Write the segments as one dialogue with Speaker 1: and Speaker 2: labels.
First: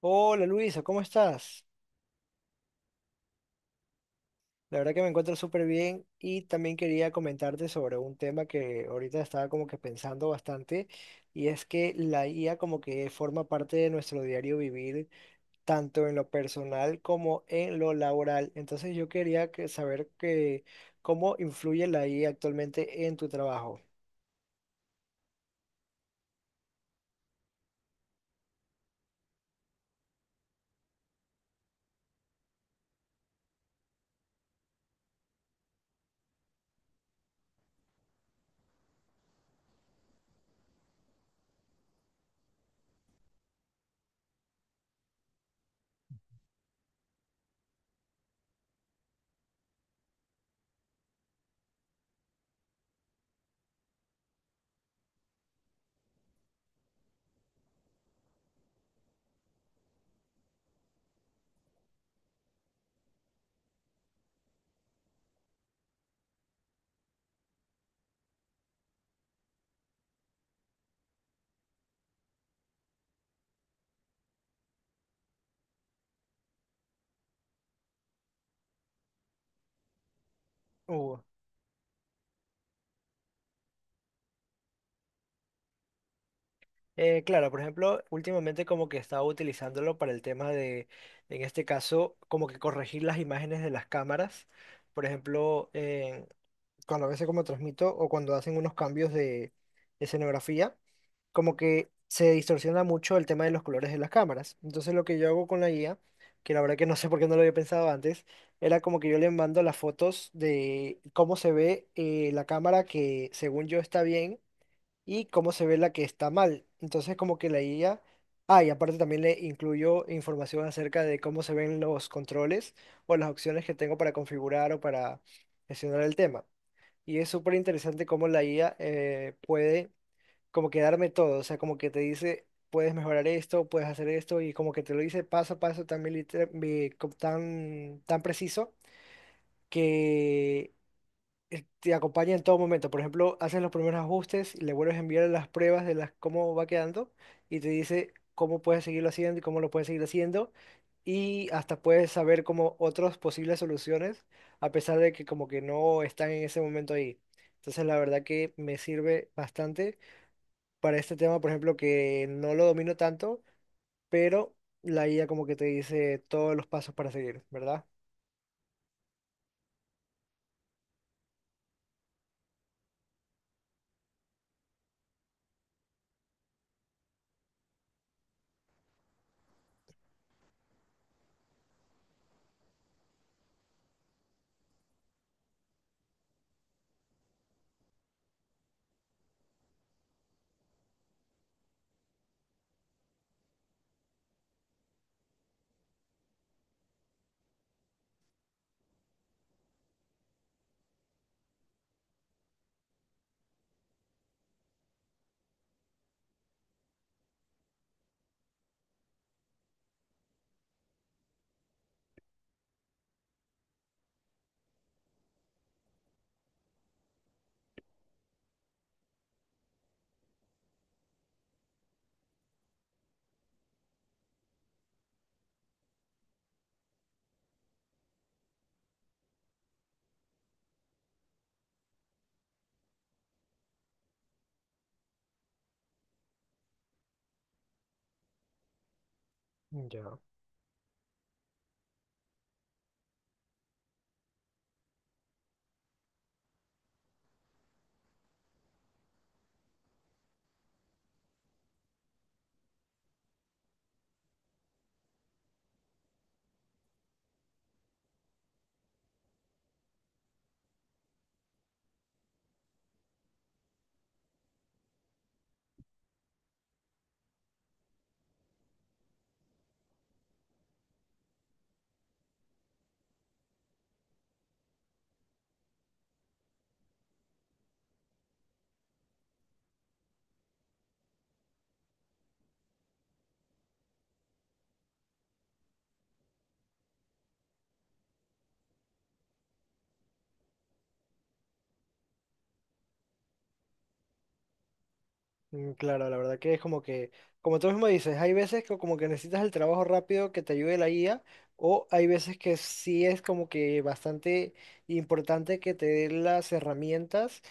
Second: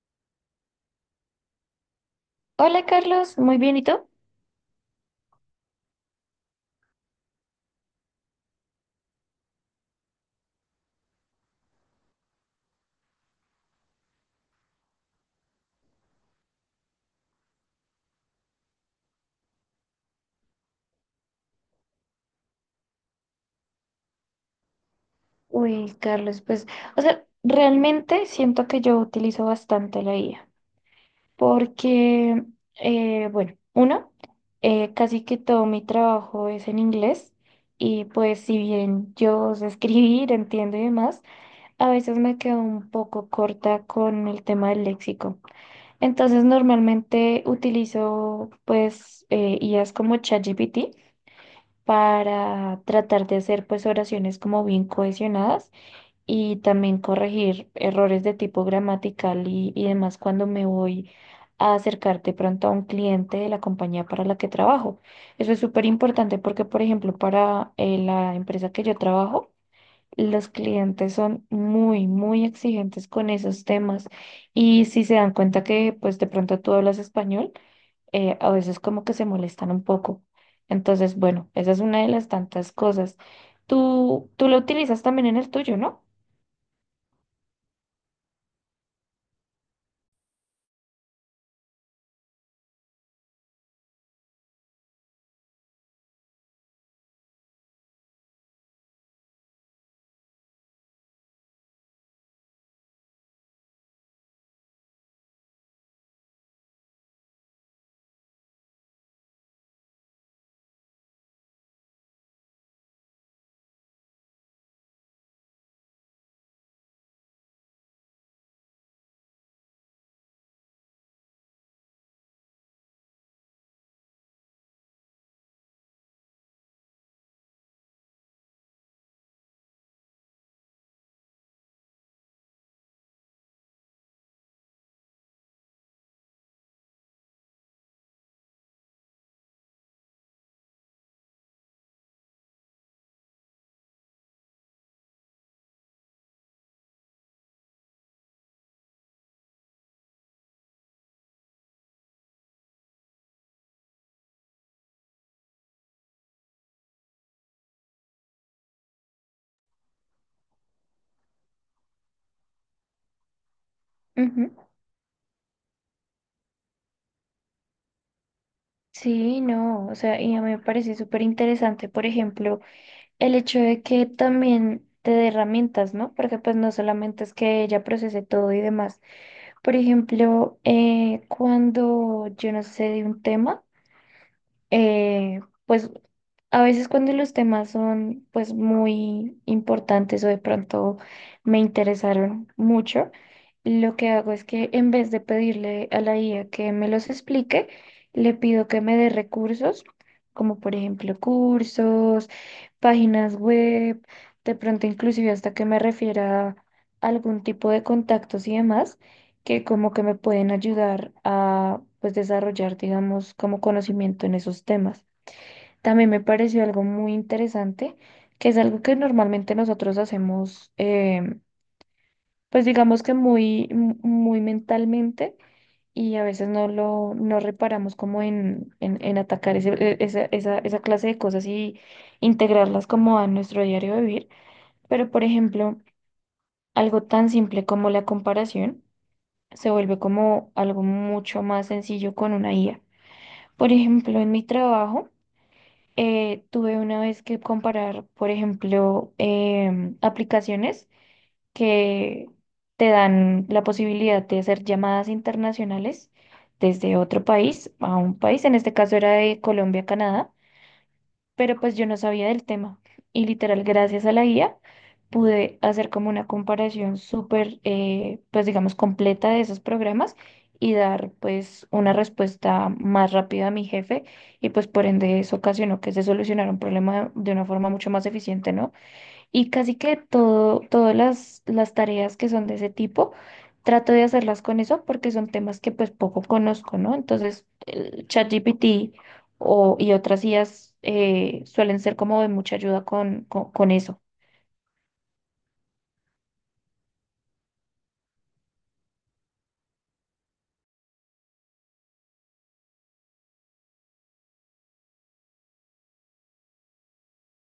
Speaker 1: Hola Luisa, ¿cómo estás?
Speaker 2: Hola Carlos, muy bien, ¿y tú?
Speaker 1: La verdad que me encuentro súper bien y también quería comentarte sobre un tema que ahorita estaba como que pensando bastante y es que la IA como que forma parte de nuestro diario vivir tanto en lo personal como en lo laboral. Entonces yo quería saber que, cómo influye la IA actualmente en tu trabajo.
Speaker 2: Uy, Carlos, realmente siento que yo utilizo bastante la IA, porque, bueno, uno, casi que todo mi trabajo es en inglés y pues si bien yo sé escribir, entiendo y demás, a veces me quedo un poco corta con el tema del léxico. Entonces, normalmente utilizo IAs como ChatGPT para tratar de hacer pues oraciones como bien cohesionadas y también corregir errores de tipo gramatical y demás cuando me voy a acercar de pronto a un cliente de la compañía para la que trabajo. Eso es súper importante porque, por ejemplo, para la empresa que yo trabajo, los clientes son muy, muy exigentes con esos temas y si se dan cuenta que pues de pronto tú hablas español, a veces como que se molestan un poco. Entonces, bueno, esa es una de las tantas cosas. Tú lo utilizas también en el tuyo, ¿no?
Speaker 1: Claro, por ejemplo, últimamente como que estaba utilizándolo para el tema de, en este caso, como que corregir las imágenes de las cámaras. Por ejemplo, cuando a veces como transmito o cuando hacen unos cambios de escenografía, como que se distorsiona mucho el tema de los colores de las cámaras. Entonces lo que yo hago con la guía, que la verdad que no sé por qué no lo había pensado antes, era como que yo le mando las fotos de cómo se ve la cámara que según yo está bien y cómo se ve la que está mal. Entonces, como que la IA, ah, y aparte también le incluyo información acerca de cómo se ven los controles o las opciones que tengo para configurar o para gestionar el tema. Y es súper interesante cómo la IA puede como que darme todo, o sea, como que te dice, puedes mejorar esto, puedes hacer esto, y como que te lo dice paso a paso tan, tan, tan preciso. Que Te acompaña en todo momento. Por ejemplo, haces los primeros ajustes, le vuelves a enviar las pruebas de las, cómo va quedando y te dice cómo puedes seguirlo haciendo y cómo lo puedes seguir haciendo. Y hasta puedes saber como otras posibles soluciones, a pesar de que como que no están en ese momento ahí. Entonces, la verdad que me sirve bastante para este tema, por ejemplo, que no lo domino tanto,
Speaker 2: Ujú.
Speaker 1: pero la IA como que te dice todos los pasos para seguir, ¿verdad?
Speaker 2: Sí, no, o sea, y a mí me parece súper interesante, por ejemplo, el hecho de que también te dé herramientas, ¿no? Porque pues no solamente es que ella procese todo y demás. Por ejemplo, cuando yo no sé de un tema, eh, pues a veces cuando los temas son pues muy importantes o de pronto me interesaron mucho, lo que hago es que en vez de pedirle a la IA que me los explique, le pido que me dé recursos, como por ejemplo cursos, páginas web, de pronto inclusive hasta que me refiera a algún tipo de contactos y demás que como que me pueden ayudar a pues desarrollar, digamos, como conocimiento en esos temas. También me pareció algo muy interesante, que es algo que normalmente nosotros hacemos, pues digamos que muy mentalmente y a veces no lo no reparamos como en atacar esa clase de cosas y integrarlas como a nuestro diario vivir. Pero, por ejemplo, algo tan simple como la comparación se vuelve
Speaker 1: Ya.
Speaker 2: como algo mucho más sencillo con una IA. Por ejemplo, en mi trabajo tuve una vez que comparar, por ejemplo, aplicaciones que te dan la posibilidad de hacer llamadas internacionales desde otro país a un país, en este caso era de Colombia a Canadá, pero pues yo no sabía del tema. Y literal, gracias a la guía, pude hacer como una comparación súper, pues digamos, completa de esos programas y dar pues una respuesta más rápida a mi jefe y pues por ende eso ocasionó que se solucionara un problema de una forma mucho más eficiente, ¿no? Y casi que todo, todas las tareas que son de ese tipo, trato de hacerlas con eso porque son temas que pues poco conozco, ¿no? Entonces, el ChatGPT y otras IAs suelen ser como de mucha ayuda con eso.
Speaker 1: Claro, la verdad que es como que, como tú mismo dices, hay veces que como que necesitas el trabajo rápido que te ayude la guía, o hay veces que sí es como que bastante importante que te dé las herramientas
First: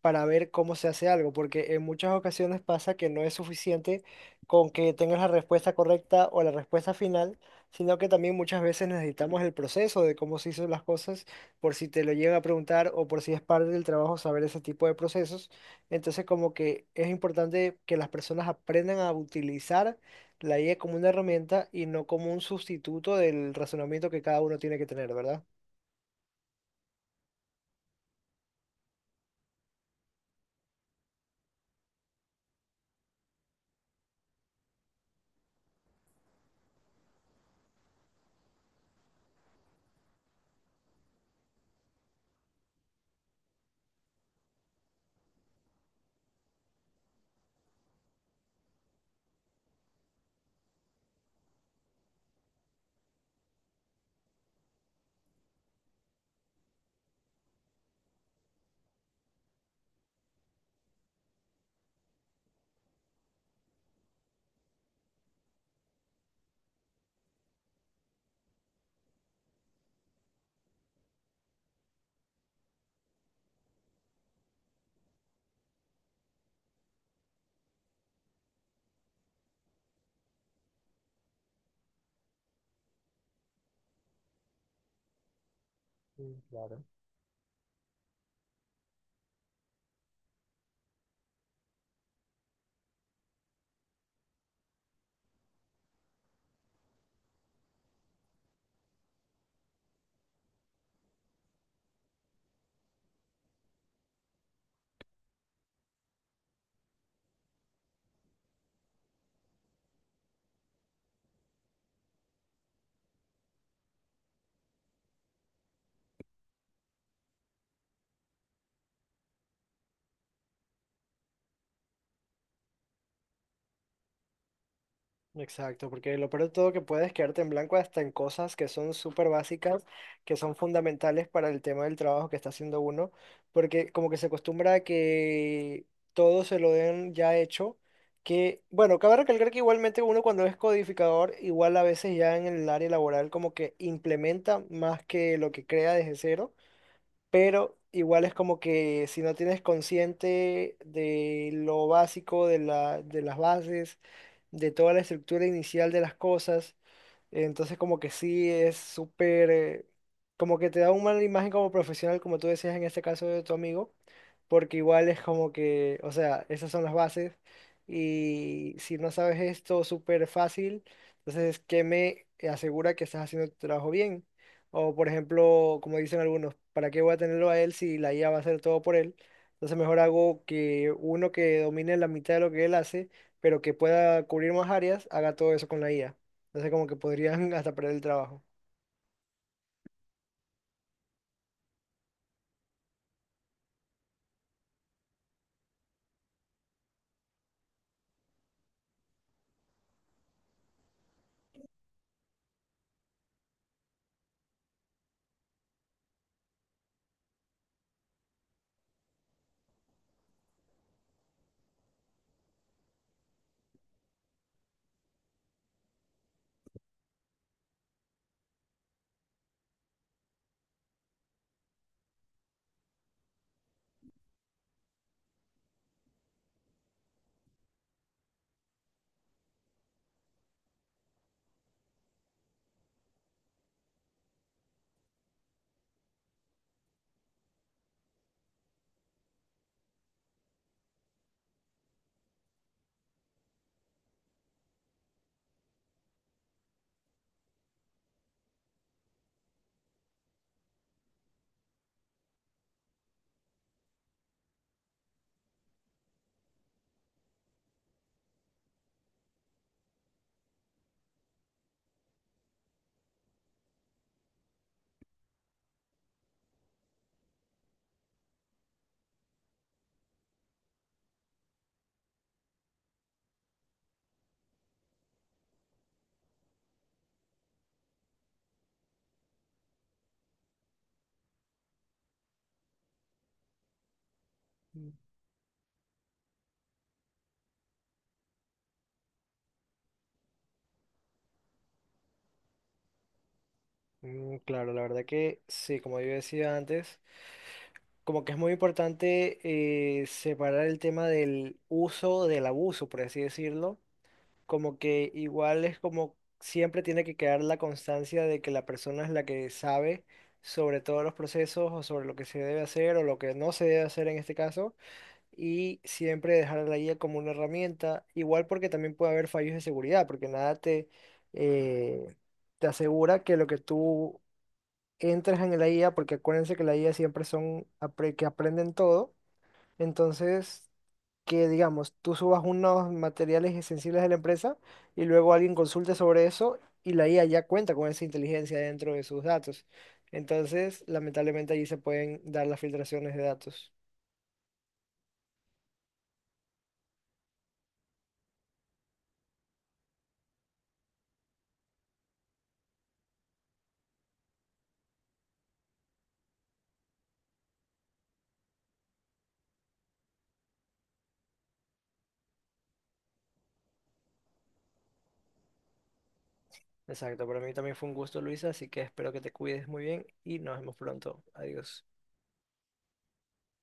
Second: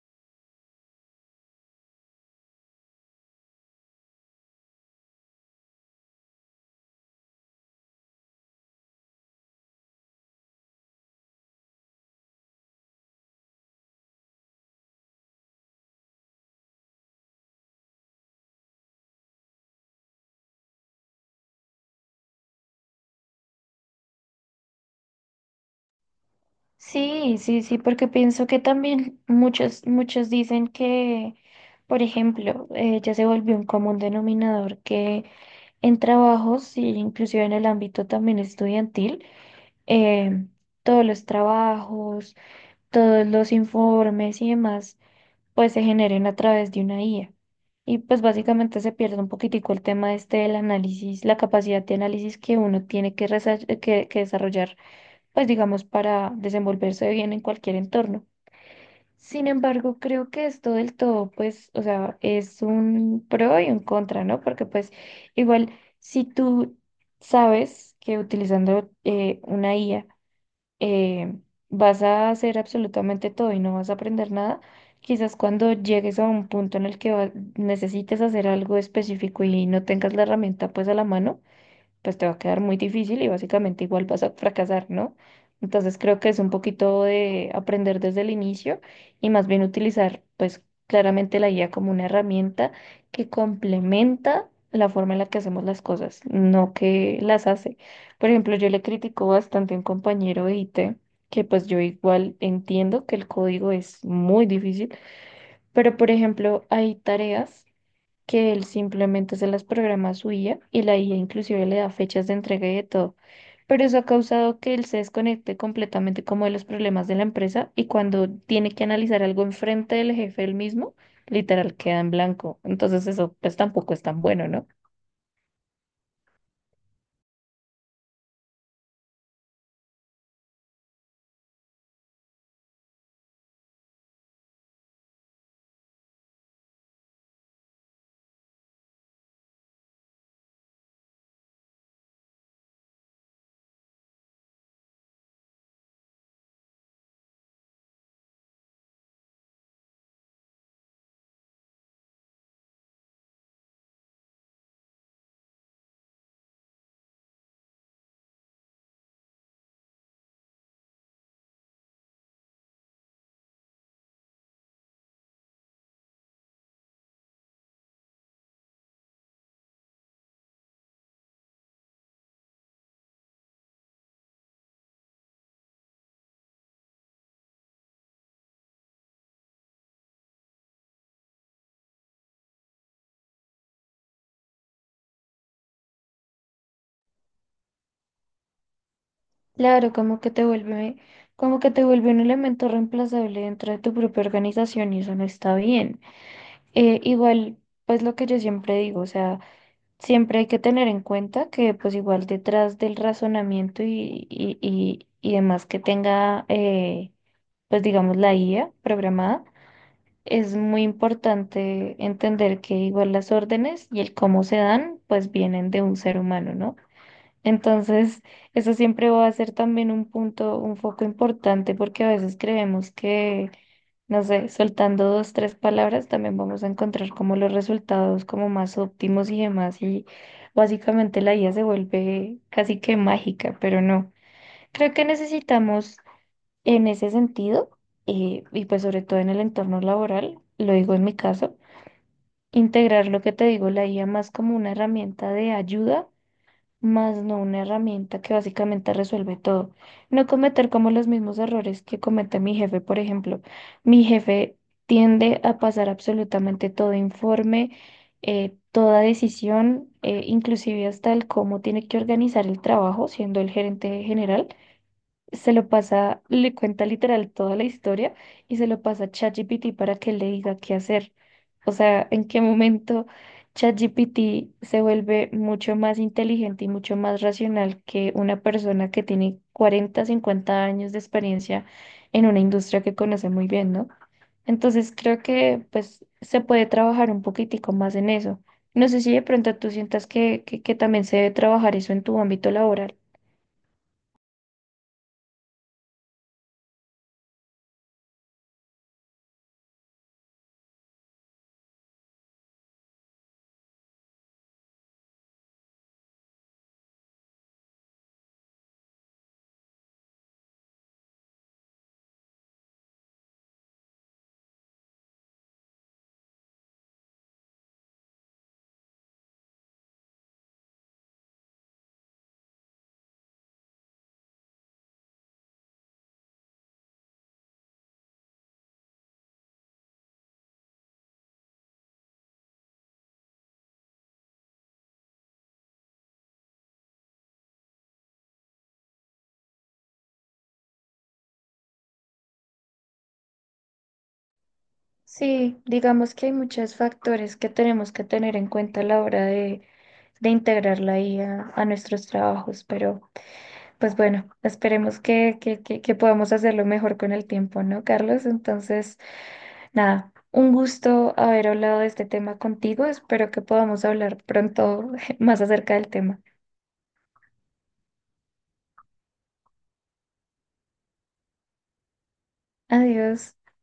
Speaker 1: para ver cómo se hace algo, porque en muchas ocasiones pasa que no es suficiente con que tengas la respuesta correcta o la respuesta final, sino que también muchas veces necesitamos el proceso de cómo se hizo las cosas, por si te lo llegan a preguntar o por si es parte del trabajo saber ese tipo de procesos. Entonces, como que es importante que las personas aprendan a utilizar la IA como una herramienta y no como un sustituto del razonamiento que cada uno tiene que tener, ¿verdad?
Speaker 2: Sí, sí, sí, porque pienso que también muchos dicen que, por ejemplo, ya se volvió un común denominador que en trabajos, y inclusive en el ámbito también estudiantil, em, todos los trabajos, todos los informes y demás, pues se generen a través de una IA. Y pues básicamente se pierde un poquitico el tema este del análisis, la capacidad de análisis que uno tiene que desarrollar, pues digamos, para desenvolverse bien en cualquier entorno. Sin embargo, creo que esto del todo, pues, o sea, es un pro y un contra, ¿no? Porque pues igual, si tú sabes que utilizando una IA, eh, vas a hacer absolutamente todo y no vas a aprender nada. Quizás cuando llegues a un punto en el que necesites hacer algo específico y no tengas la herramienta pues a la mano, pues te va a quedar muy difícil y básicamente igual vas a fracasar, ¿no? Entonces creo que es
Speaker 1: Sí,
Speaker 2: un
Speaker 1: claro.
Speaker 2: poquito de aprender desde el inicio y más bien utilizar pues claramente la guía como una herramienta que complementa la forma en la que hacemos las cosas, no que las hace. Por ejemplo, yo le critico bastante a un compañero de IT, que pues yo igual entiendo que el código es muy difícil, pero por ejemplo hay tareas que él simplemente se las programa a su IA y la IA inclusive le da fechas de entrega y de todo. Pero eso ha causado que él se desconecte completamente como de los problemas de la empresa y cuando tiene que analizar algo enfrente del jefe él mismo, literal queda en blanco. Entonces eso pues tampoco es tan bueno, ¿no?
Speaker 1: Exacto, porque lo peor de todo que puedes quedarte en blanco hasta en cosas que son súper básicas, que son fundamentales para el tema del trabajo que está haciendo uno, porque como que se acostumbra a que todo se lo den ya hecho, que bueno, cabe recalcar que igualmente uno cuando es codificador, igual a veces ya en el área laboral como que implementa más que lo que crea desde cero, pero igual es como que si no tienes consciente de lo básico, de las bases, de toda la estructura inicial de las cosas, entonces como que sí es súper, como que te da una mala imagen como profesional, como tú decías en este caso de tu amigo, porque igual es como que, o sea, esas son las bases y si no sabes esto súper fácil, entonces, ¿qué me asegura que estás haciendo tu trabajo bien? O por ejemplo, como dicen algunos, ¿para qué voy a tenerlo a él si la IA va a hacer todo por él? Entonces mejor hago que uno que domine la mitad de lo que él hace, pero que pueda cubrir más áreas, haga todo eso con la IA. Entonces como que podrían hasta perder el trabajo.
Speaker 2: Claro, como que te vuelve un elemento reemplazable dentro de tu propia organización y eso no está bien. Igual, pues lo que yo siempre digo, o sea, siempre hay que tener en cuenta que pues igual detrás del razonamiento y demás que tenga pues digamos la IA programada, es muy importante entender que igual las órdenes y el cómo se dan pues vienen de un ser humano, ¿no? Entonces, eso siempre va a ser también un punto, un foco importante porque a veces creemos que no sé, soltando dos, tres palabras, también vamos a encontrar como los resultados como más óptimos y demás. Y básicamente la IA se vuelve casi que mágica, pero no. Creo que necesitamos en ese sentido, y pues sobre todo en el entorno laboral, lo digo en mi caso, integrar lo que te digo, la IA más como una herramienta de ayuda más no una herramienta que básicamente resuelve todo. No cometer como los mismos errores que comete mi jefe, por ejemplo. Mi jefe tiende a pasar absolutamente todo informe, toda decisión, inclusive hasta el cómo tiene que organizar el trabajo, siendo el gerente general se lo pasa, le cuenta literal toda la historia y se lo pasa a ChatGPT para que le diga qué hacer. O sea, en qué momento ChatGPT se vuelve mucho más inteligente y mucho más racional que una persona que tiene 40-50 años de experiencia en una industria que conoce muy bien, ¿no? Entonces creo que pues se puede trabajar un poquitico más en eso. No sé si de pronto tú sientas que también se debe trabajar eso en tu ámbito laboral.
Speaker 1: Claro, la verdad que sí, como yo decía antes, como que es muy importante separar el tema del uso del abuso, por así decirlo. Como que igual es como siempre tiene que quedar la constancia de que la persona es la que sabe sobre todos los procesos o sobre lo que se debe hacer o lo que no se debe hacer en este caso y siempre dejar a la guía como una herramienta, igual porque también puede haber fallos de seguridad, porque nada te, eh, te asegura que lo que tú entras en la IA, porque acuérdense que la IA siempre son que aprenden todo. Entonces, que digamos, tú subas unos materiales sensibles de la empresa y luego alguien consulte sobre eso y la IA ya cuenta con esa inteligencia dentro de sus datos. Entonces, lamentablemente allí se pueden dar las filtraciones de datos.
Speaker 2: Sí, digamos que hay muchos factores que tenemos que tener en cuenta a la hora de integrar la I a nuestros trabajos, pero pues bueno, esperemos que podamos hacerlo mejor con el tiempo, ¿no, Carlos? Entonces, nada, un gusto haber hablado de este tema contigo, espero que podamos hablar pronto más acerca del tema.
Speaker 1: Exacto, para mí también fue un gusto, Luisa, así que espero que te cuides muy bien y nos vemos pronto. Adiós.
Speaker 2: Adiós.